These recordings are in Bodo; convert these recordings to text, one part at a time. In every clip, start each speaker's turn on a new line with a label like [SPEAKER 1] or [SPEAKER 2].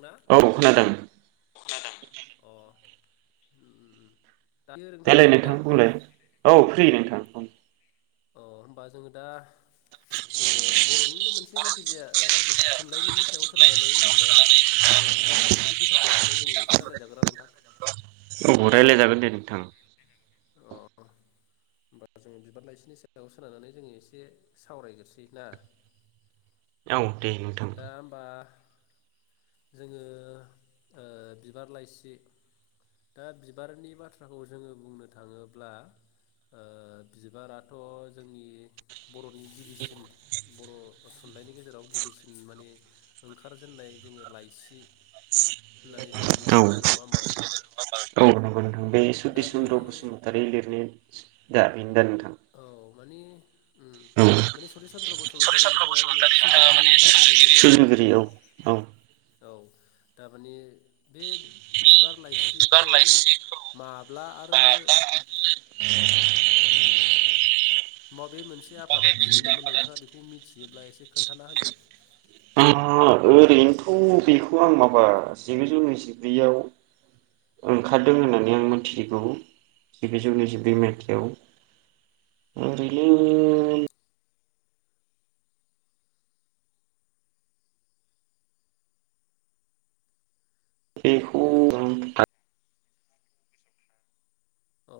[SPEAKER 1] ना
[SPEAKER 2] औ खोनादों।
[SPEAKER 1] अ उम उम
[SPEAKER 2] देलाय नोंथां बुंलाय औ फ्रि नोंथ थां ओम
[SPEAKER 1] अ होमबा जोङो दा जोङो बर'निनो मोनस जेखिजाया ओ थुनलाइनिनि सायाव सोनारनानै जेनेबा ओ बिबार लाइसिखौ बिथा खालामनानै जोंङो एसे रायज्लायजागोना नोंथां?
[SPEAKER 2] औ रायलायजागोन दे नोंथां
[SPEAKER 1] अ होमबा जोङो बिबार लाइसिनि सायाव सोनारनानै जोङो एसे सावरायग्रोसै ना?
[SPEAKER 2] औ दे नोंथां
[SPEAKER 1] दा होमबा जोङो ओ बिबार लाइसि दा बिबारनि बाथ्राखौ जोङो बुंनो थाङोब्ला ओ बिबाराथ' जोंनि बर'नि गिबिसिन बर' थुनलाइनि गेजेराव‌ गिबिसिन माने ओंखारजेन्नाय लायसि होननानै जोङो
[SPEAKER 2] औ
[SPEAKER 1] मिथिनो मोनो नङा होमबा नोंथां?
[SPEAKER 2] औ नंगौ नोंथां बे
[SPEAKER 1] दा
[SPEAKER 2] सति
[SPEAKER 1] बे
[SPEAKER 2] चन्द्र बसुमतारी लिरनाय [inaudible]
[SPEAKER 1] औ माने
[SPEAKER 2] औ
[SPEAKER 1] माने सरत चन्द्र बस [inaudible]
[SPEAKER 2] [inaudible]
[SPEAKER 1] औ थारमाने बे बिबार लाइसिखौ माब्ला आरो ओ [inaudible] बे मोनसे आफादा दिहुनदोंमोन नोंथाङा बेखौ मिथियोब्ला एसे खोन्थाना होदो
[SPEAKER 2] आं ओरैनोथ' बेखौ आं माबा जिगुजौ नैजिब्रैयाव ओंखारदों होननानै आं मिथिगौ। जिगुजौ नैजिब्रै
[SPEAKER 1] औ
[SPEAKER 2] माइथायाव ओरैनो
[SPEAKER 1] उम
[SPEAKER 2] बेखौ
[SPEAKER 1] हेलौ अ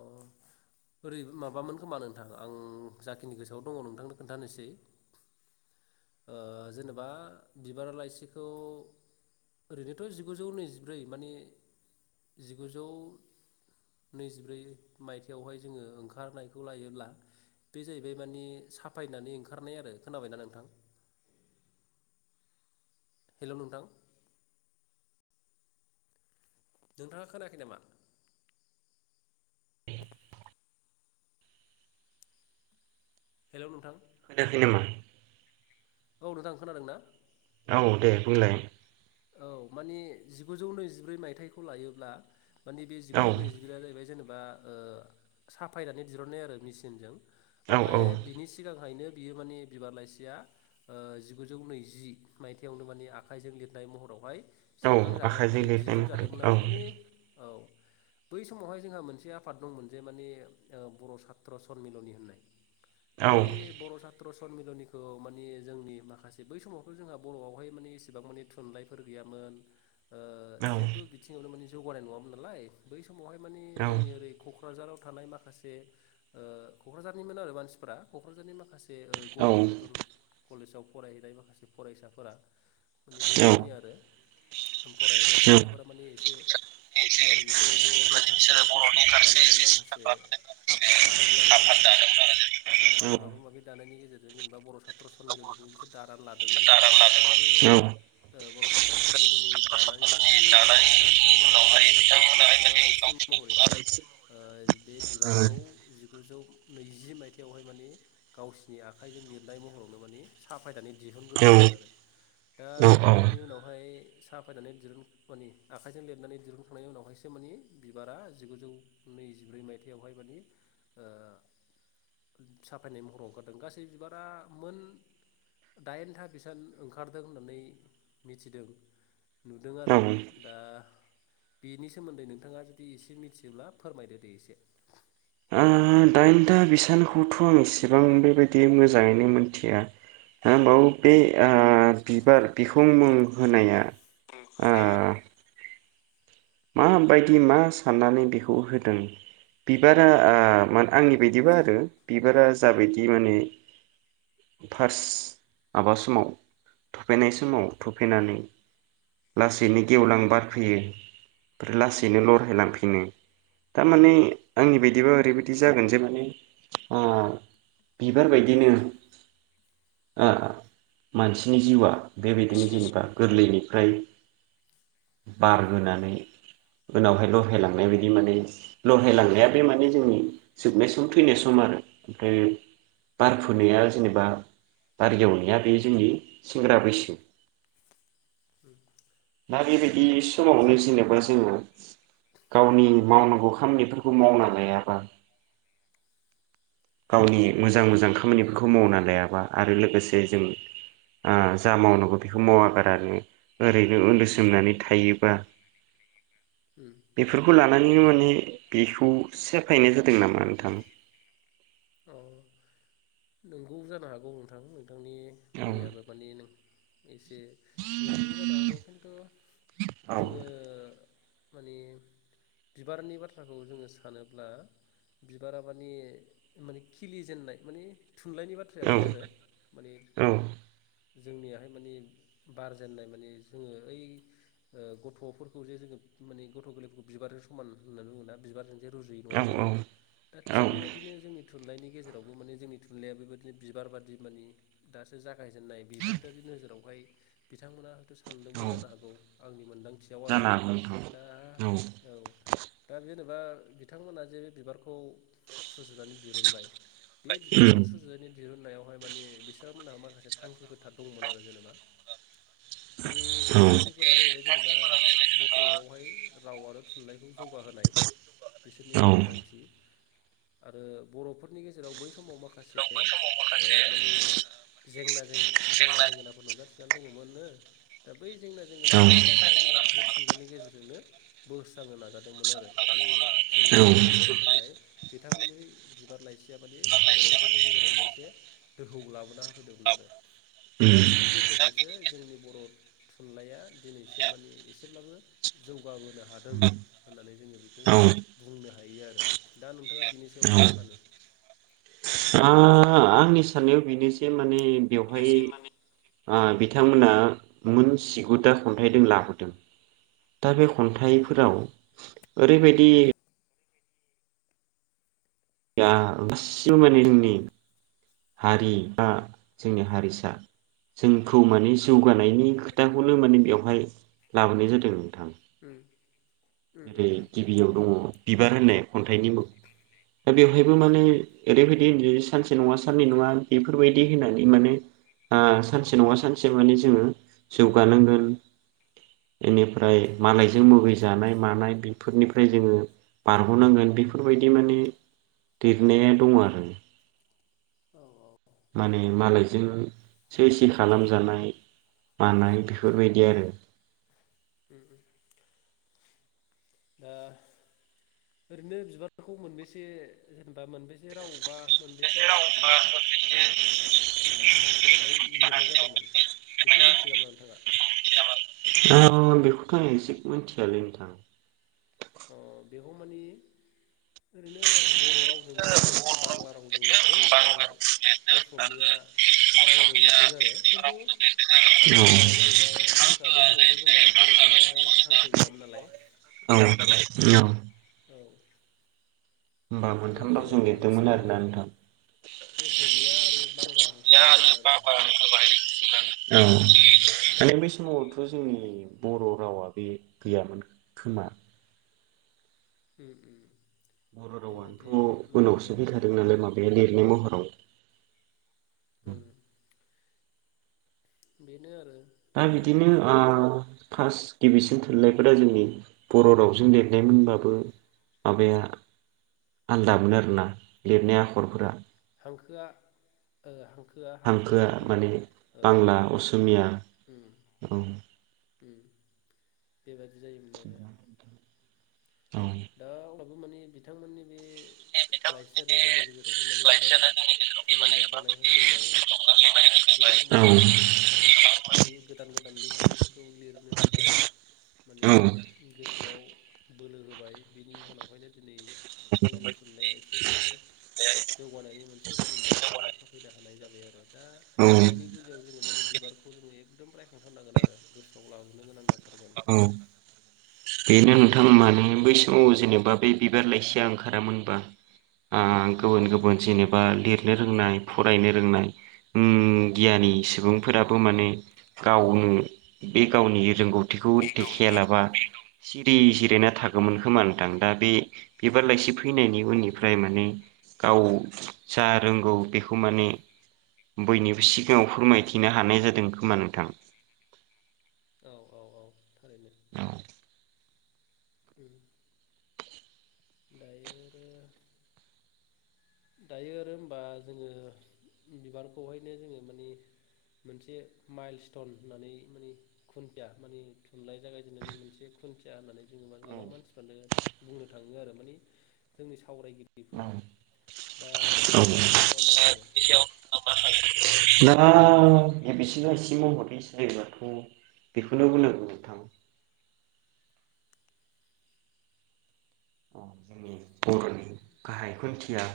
[SPEAKER 1] ओरै माबामोन खोमा नोंथां आं जाखिनि गोसोआव दङ नोंथांनो खोन्थानोसै ओ जेनेबा बिबार लाइसिखौ ओरैनोथ' जिगुजौ नैजिब्रै माने जिगुजौ नैजिब्रै मायथाइयावहाय जोङो ओंखारनायखौ लायोब्ला बे जाहैबाय माने साफायनानै ओंखारनाय आरो खोनाबायना नोंथां? हेल' नोंथां नोंथाङा खोनाखै नामा? हेलौ नोंथां
[SPEAKER 2] खोनायाखै नामा?
[SPEAKER 1] औ नोंथां खोनादों ना?
[SPEAKER 2] औ दे बुंलाय,
[SPEAKER 1] औ माने जिगुजौ नैजिब्रै मायथाइखौ लायोब्ला माने बे
[SPEAKER 2] औ
[SPEAKER 1] जिगुजौ नैजिब्रैया जाहैबाय जोनोम बा ओ साफायनानै दिहुननाय आरो मेसिनजों,
[SPEAKER 2] औ
[SPEAKER 1] ओमफ्राय
[SPEAKER 2] औ
[SPEAKER 1] बिनि सिगांहायनो बियो माने बिबार लाइसिया ओ जिगुजौ नैजि माइथायावनो माने आखाइजों लिर लिरनाय महरावहाय
[SPEAKER 2] औ
[SPEAKER 1] सेबखांजागोन
[SPEAKER 2] आखाइजों
[SPEAKER 1] माने
[SPEAKER 2] लिरनाय महरै
[SPEAKER 1] दिहुनजादोंमोन
[SPEAKER 2] औ
[SPEAKER 1] आरो माने औ बै समावहाय जोंहा मोनसे आफाद दंमोन जे माने बर' सात्र सनमिलनि होननाय
[SPEAKER 2] औ
[SPEAKER 1] बै बर' साथ्र सनमिलनि खौ माने जोंनि माखासे बै समावथ' जोंहा बर'आवहाय माने एसेबां मानि थुनलाइफोर गैयामोन ओ जेबो बिथिङावनो माने जौगानाय नङामोन नालाय बै समावहाय माने
[SPEAKER 2] औ
[SPEAKER 1] जोंनि ओरै क'क्राझार थानाय माखासे ओ क'क्राझारनिमोन आरो मानसिफोरा क'क्राझारनि माखासे जे गुवाहाटि कटन कलेजाव फरायहैनाय माखासे फरायसाफोरा मानि बै
[SPEAKER 2] औ
[SPEAKER 1] समनि आरो फरायैनाय फरायसाफोरा माने एसे माने बिसोरो बर'नि फारसे
[SPEAKER 2] बिसोरो
[SPEAKER 1] एसे
[SPEAKER 2] बर'नि
[SPEAKER 1] सिन्था
[SPEAKER 2] फारसे
[SPEAKER 1] खालामनानै
[SPEAKER 2] एसे सिन्था
[SPEAKER 1] माखासे
[SPEAKER 2] खालामनानै
[SPEAKER 1] आफाद दादोंमोन आरो
[SPEAKER 2] आफाद
[SPEAKER 1] जेनेबा
[SPEAKER 2] दादोंमोन
[SPEAKER 1] आफाद
[SPEAKER 2] आरो
[SPEAKER 1] माबा माबि दानायनि गेजेरजों जेनेबा बर' साथ्र सनमिनखौ बिसोर दानानै लादोंमोन दा बे
[SPEAKER 2] जों
[SPEAKER 1] बर' सााथ्र' सनमिलननि दानायनि उनावहाय
[SPEAKER 2] दानायनि
[SPEAKER 1] बिथांमोनाहाय
[SPEAKER 2] उनावहाय
[SPEAKER 1] माने गावसोरनि
[SPEAKER 2] बिथांमोनाहाय
[SPEAKER 1] खुगा
[SPEAKER 2] माने
[SPEAKER 1] लाइसिम महरैहाय
[SPEAKER 2] गावसिनि
[SPEAKER 1] बे ओ बिबारखौ गुजौ नैजि मायथाइावहाय माने गावसिनि आखाइजों लिरनाय महरावनो माने साफायनानै दिहुन ग्रोदोंमोन
[SPEAKER 2] औ औ
[SPEAKER 1] आरो दा उनावहाय साफायनानै दिहुनगौ मानि आखाइजों लिरनानै दिहुनखांनायनि उनावहायसो मानि बिबारा जिगुजौ नैजिब्रै मायथाइयावहाय मान ओ साफायनाय महराव ओंखारदों गासै बिबारा मोन दाइनथा बेसबां ओंखारदों होननानै मिथिदों नुदों आरो
[SPEAKER 2] औ औ
[SPEAKER 1] दा बेनि सोमोन्दै नोंथाङा जुदि एसे मिथियोब्ला फोरमायदो दे एसे
[SPEAKER 2] ओम दाइनथा बिसानखौथ' आं इसेबां बेबायदि मोजाङैनो मिथिया [unintelligible] बे ओ बिबार बिखुं मुं होनाया
[SPEAKER 1] मुं
[SPEAKER 2] ओ
[SPEAKER 1] होनाया
[SPEAKER 2] माबायदि मा साननानै बेखौ होदों बिबारा ओ आंनि बायदिबा आरो बिबारा जाबायदि माने फार्स्ट माबा समाव थफेनाय समाव थफेनानै लासैनो गेवलां बारफैयो लासैनो लरहायलांफिनो थारमाने आंनि बायदिबा ओरैबायदि जागोन जे माने बिबार बादिनो मानसिनि जिउआ बेबायदिनो
[SPEAKER 1] स्निजि
[SPEAKER 2] जेनेबा गोरलैनि फ्राइ
[SPEAKER 1] उम
[SPEAKER 2] बारबोनानै उनावहाय लह्रायलांनाय बायदि माने लह्रायलांनाया बे माने जोंनि जोबनाय सम थैनाय सम आरो ओमफ्राय
[SPEAKER 1] उम
[SPEAKER 2] बार फुनाया जेनेबा बागेवनाया बे जोंनि सेंग्रा बैसो
[SPEAKER 1] उम
[SPEAKER 2] माबादि बे समावनो जेनेबा जोङो गावनि मावनांगौ खामानिफोरखौ मावना लायाबा गावनि मोजां मोजां खामानिफोरखौ मावना लायाबा आरो लोगोसे जों ओ जा मावनांगौ बेखौ मावागारानो ओरै जों उन्दुसोमनानै थायोबा
[SPEAKER 1] उम
[SPEAKER 2] बेफोरखौ लानानै माने बेखौ सेफायनाय जादों नामा नोंथां [unintelligible]
[SPEAKER 1] अ नंगौ जानो हागौ नोंथां नोंथांनि
[SPEAKER 2] औ
[SPEAKER 1] बुंनायाबो माने नों एसे बेबायादिबो जानो हागौ खिन्थु
[SPEAKER 2] औ
[SPEAKER 1] जोंङो माने बिबारनि बाथ्राखौ जोंङो सानोब्ला बिबारा माने माने खिलि जेेननाय मानिे थुनलाइनि
[SPEAKER 2] औ
[SPEAKER 1] बाथ्रायावहाय आरो माने जोंनियाहाय माने बारजेननाय माने जोंङो ओइ गथ'फोरखौ जे जोङो माने गथ' गोरलैफोरखौ बिबारजों समान होननानै बुंङो बिबारजों रुजुयो नङा
[SPEAKER 2] औ
[SPEAKER 1] होमबा दा
[SPEAKER 2] औ
[SPEAKER 1] थिग बेबायदिनो थुलाइनि गेजेरावबो माने जोंनि थुनलाइ बेबायदिनो बिबार बाद मानि दासो [unintelligible] गायजेननाय बेफोरबायि नोजोरावहाय बिथांमोना हयथ' सान्दोंबो
[SPEAKER 2] औ
[SPEAKER 1] जानो हागौ आंनि मोनदांथियाव आरो
[SPEAKER 2] जानो हागौ नोंथां औ
[SPEAKER 1] दा औ दा बे सोरबा बिथांमोना जे बे बिबारखौ सुजुनानै जिरनबाय बे बिबारखौ सुजुनायनि दिहुननायावहाय माने बिसोनहा मा माखासे थांखिफोरोथार दंमोन आरो जेनेबा दा बे थांखिफोरा जाहैबाय जेनेबा बर'आवहाय राव आरो थुनलाइखौ जौगाहोनाय बिसोरनि
[SPEAKER 2] औ
[SPEAKER 1] गुबै थांखि आरो बर'फोरनि गेजेराव बै समाव माखासे
[SPEAKER 2] बै समाव माखासे
[SPEAKER 1] मान जेंना जेंना जेंगोनाफोर नुजाथि बि दङमोननो दा [unintelligible] बै जेंना
[SPEAKER 2] औ
[SPEAKER 1] जेंगोनाफोरखौ माने बिथांमोना बे थुनलाइनि गेजेरजोंनो बोस्रांनो नाजादोंमोन आरो मानि थुनलाइ
[SPEAKER 2] आंनि
[SPEAKER 1] सोरजिनायनि थाखाय बिथांमोननि बिबार लाइसिया माने बर'फोरनि गेजेराव मोनसे दोहौ लाबोना होफैदोंमोन आरो दा बिनि गेजेरजोंसो जोंनि बर' थुनलाइया दिनैसिम माने एसेब्लाबो जौगाबो नो हादों होननानै जोंङो बेखौ बुंनो हायो आरो दा नों थाङा बेनि सायाव मा सानो?
[SPEAKER 2] ओ आंनि साननायाव बेनो जे माने बे बेवहाय
[SPEAKER 1] बेनोसै माने
[SPEAKER 2] आ बिथांमोना मोन जिगु था खन्थाइजों लाबोदों। दा बे
[SPEAKER 1] औ
[SPEAKER 2] खन्थाइफोराव ओरैबायदि [unintelligible] हारि बा जोंनि हारिसा जोंखौ माने जौगानायनि खोथाखौनो माने बेवहाय लाबोनाय जादों जेरै गिबियाव दङ बिबार होन्नाय खन्थाइनि मुं, दा बेवहायबो माने ओरैबायदि सानसे नङा साननै नङा बेफोरबायदि होन्नानै माने ओ सानसे नङा सानसे माने जोङो जौगानांगोन बेनिफ्राय मालायजों मुगै जानाय मानाय बेफोरनिफ्राय जोङो बारग'नांगोन बेफोरबायदि माने लिरनाया दं आरो‌।
[SPEAKER 1] औ औ।
[SPEAKER 2] माने मालायजों सै सै खालामजानाय मानाय
[SPEAKER 1] औ
[SPEAKER 2] बेफोरबायदि आरो।
[SPEAKER 1] उम उम। दा ओरैनो बिबारफोरखौ मोनबेसे बा मोनबेसे राव बा मोनबेसे भाषायावहाय लिरनाय जादोंमोन बेखौ मिथियो नामा नोंथाङा?
[SPEAKER 2] आं बेखौथ' दिनैसिम मोनथियालै नोंथां।
[SPEAKER 1] अ बेखौ मानि ओरैनो बर' रावजों लिरदों बांला रावजों लिरदों आरो असमिया रावजों लिरदों आरो खिन्थु हांखोआ जाहैबाय हांखोआ बे समावथ' जोंना बर'फोरावहाय हांखो गैयामोन नालाय
[SPEAKER 2] औ औ।
[SPEAKER 1] औ
[SPEAKER 2] होमबा मोनथाम
[SPEAKER 1] बेखायनो
[SPEAKER 2] रावजों
[SPEAKER 1] माने
[SPEAKER 2] लिरदोंमोन
[SPEAKER 1] बिसोरो
[SPEAKER 2] आरोना नोंथां?
[SPEAKER 1] असमिया आरो बांला हांखो बाहायदोंमोन आरो
[SPEAKER 2] औ माने बै समावथ' जोंनि बर' रावा बे गैयामोन खोमा?
[SPEAKER 1] उम उम।
[SPEAKER 2] बर'
[SPEAKER 1] बेबायदि
[SPEAKER 2] रावआनोथ'
[SPEAKER 1] माबा
[SPEAKER 2] उनावसो
[SPEAKER 1] गैयामोन औ
[SPEAKER 2] फैखादों नालाय माबाया लिरनाय महर औ।
[SPEAKER 1] उम। बेनो आरो।
[SPEAKER 2] दा बिदिनो ओ फार्स्ट गिबिसिन थुनलाइफोरा जोंनि बर' रावजों लिरनायमोनबाबो माबाया आलदामोन आरोना लिरनाय आखरफोरा।
[SPEAKER 1] हांखोआ ओ हांखो
[SPEAKER 2] हांखोआ माने बांला असमिया
[SPEAKER 1] उम
[SPEAKER 2] औ।
[SPEAKER 1] बेबायादि जायोमोन आरो
[SPEAKER 2] औ
[SPEAKER 1] दा अब्लाबो मानिे बिथांमोननि बे लाइसियानो जोंनि गेजेरावहाय
[SPEAKER 2] औ
[SPEAKER 1] माने
[SPEAKER 2] औ
[SPEAKER 1] गोबां थुलुंगाखांनाय होफैबाय गोबां माने बे गोदान गोदान लिरगिरिफोरखौ लिरनो थाखाय माने गोसोआव बोलो होबाय। बिनि जाहोनावहायनो दिनै जोंनि थुनलाइया एसेब माने जौगानायनि मोनसे गुबुन दांख्लायाव गाखोफैनो हानाय जाबाय आरो दा बिनि गुजायाव जोङो माने बिबारखौ जोङो एकदम रायखांथारनांगोन आरो गोसोआव लाबोनो गोनां जागोन।
[SPEAKER 2] औ।
[SPEAKER 1] दा
[SPEAKER 2] बेनो नोंथां
[SPEAKER 1] बिथांमोना
[SPEAKER 2] माने
[SPEAKER 1] बेनि
[SPEAKER 2] बै
[SPEAKER 1] गेजेरजोंहाय
[SPEAKER 2] समाव
[SPEAKER 1] माने
[SPEAKER 2] जेनेबा बे बिबार लाइसिया ओंखारामोनबा अ। गुबुन गुबुन जेनेबा लिर लिरनो रोंनाय फरायनो रोंनाय उम। गियानि सुबुंफोराबो माने गावनो बे गावनि रोंगौ थिखौ
[SPEAKER 1] बे
[SPEAKER 2] देखाया
[SPEAKER 1] गावनि
[SPEAKER 2] लाबा सिरि जि देना थागौमोन
[SPEAKER 1] उम
[SPEAKER 2] खोमा नोंथां दा बे बिबार लाइसिफो फैनायनि
[SPEAKER 1] औ
[SPEAKER 2] उननिफ्राय माने गाव जा रोंगौ बेखौ माने बयनिबो सि सिगाङाव
[SPEAKER 1] उम
[SPEAKER 2] फोरमायथिनो हानाय जादों खोमानो। थां।
[SPEAKER 1] औ। औ औ थारैनो
[SPEAKER 2] औ।
[SPEAKER 1] उम। दायोे आरो दायो आरो होमबा जोङो बिबारखौहायनो जोङो माने मोनसे माइल स्टन होननानै माने खुन्थिया माने थुनलाइ जागायजेननानै मोनसे खुन्थिया होननानै। जेनेबा
[SPEAKER 2] औ
[SPEAKER 1] गोबां मानसिफ्रानो बुंनो थाङ बिदिनो आरो माने जोंनि सावरायगि
[SPEAKER 2] औ। औ
[SPEAKER 1] सायाव नोंथाङा मा सानो
[SPEAKER 2] [unintelligible] दा गिबिसिना एसे मावहरै सोयोबाथ बेखौनो बुंनांगो नोंथां। अ जोंनि बरनि गाहाय खुन्थिया।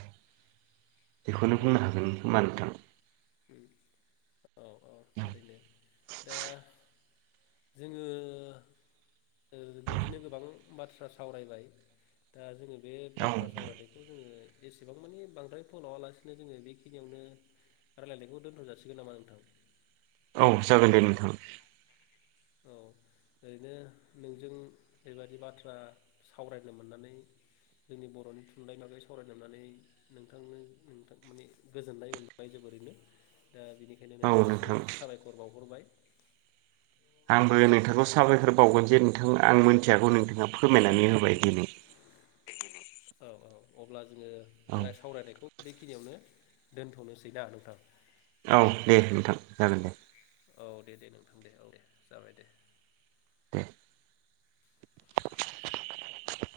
[SPEAKER 2] बेखौनो
[SPEAKER 1] उम
[SPEAKER 2] बुंनो हागोन खोमा नोंथां?
[SPEAKER 1] औ औ थारैनो दा जोङो ओ बिदिनो गोबां बाथ्रा सावरायबाय दा जोङो। बे
[SPEAKER 2] औ
[SPEAKER 1] बाथ्रा सावरायनायखौ जोङो। जेसेबां मानि बांद्राय फोलावालासिनो जोङो बेखिनियावनो रायलायनायखौ दोनथ जासिगोन नामा नोंथां?
[SPEAKER 2] औ जागोन दे नोंथां।
[SPEAKER 1] औ ओरैनो नोंजों बेबायदि बाथ्रा सावरायनो मोननानै जोंनि बरनि थुनलाइ बागै सावरायनो मोननानै नोंथांनो नोंथां माने गोजोननाय मोनबाय जोबोरैनो। दा बेनिखायनो
[SPEAKER 2] औ नोंथां
[SPEAKER 1] नोंथांनिसिम साबायखर बावहरबाय।
[SPEAKER 2] आंबो नोंथांखौ साबायखर बावगोन जे नोंथां आं मोनथियागौ नोंथाङा फोरमायनानै होबाय दिनै।
[SPEAKER 1] औ औ अब्ला।
[SPEAKER 2] औ
[SPEAKER 1] जोङो सावरायनायखौ बेखिनियावनो दोनथ'नोसै दा नोंथां।
[SPEAKER 2] औ दे नोंथां जागोन दे।
[SPEAKER 1] औ दे दे नोंथां दे औ दे जाबाय दे।
[SPEAKER 2] [inaudible]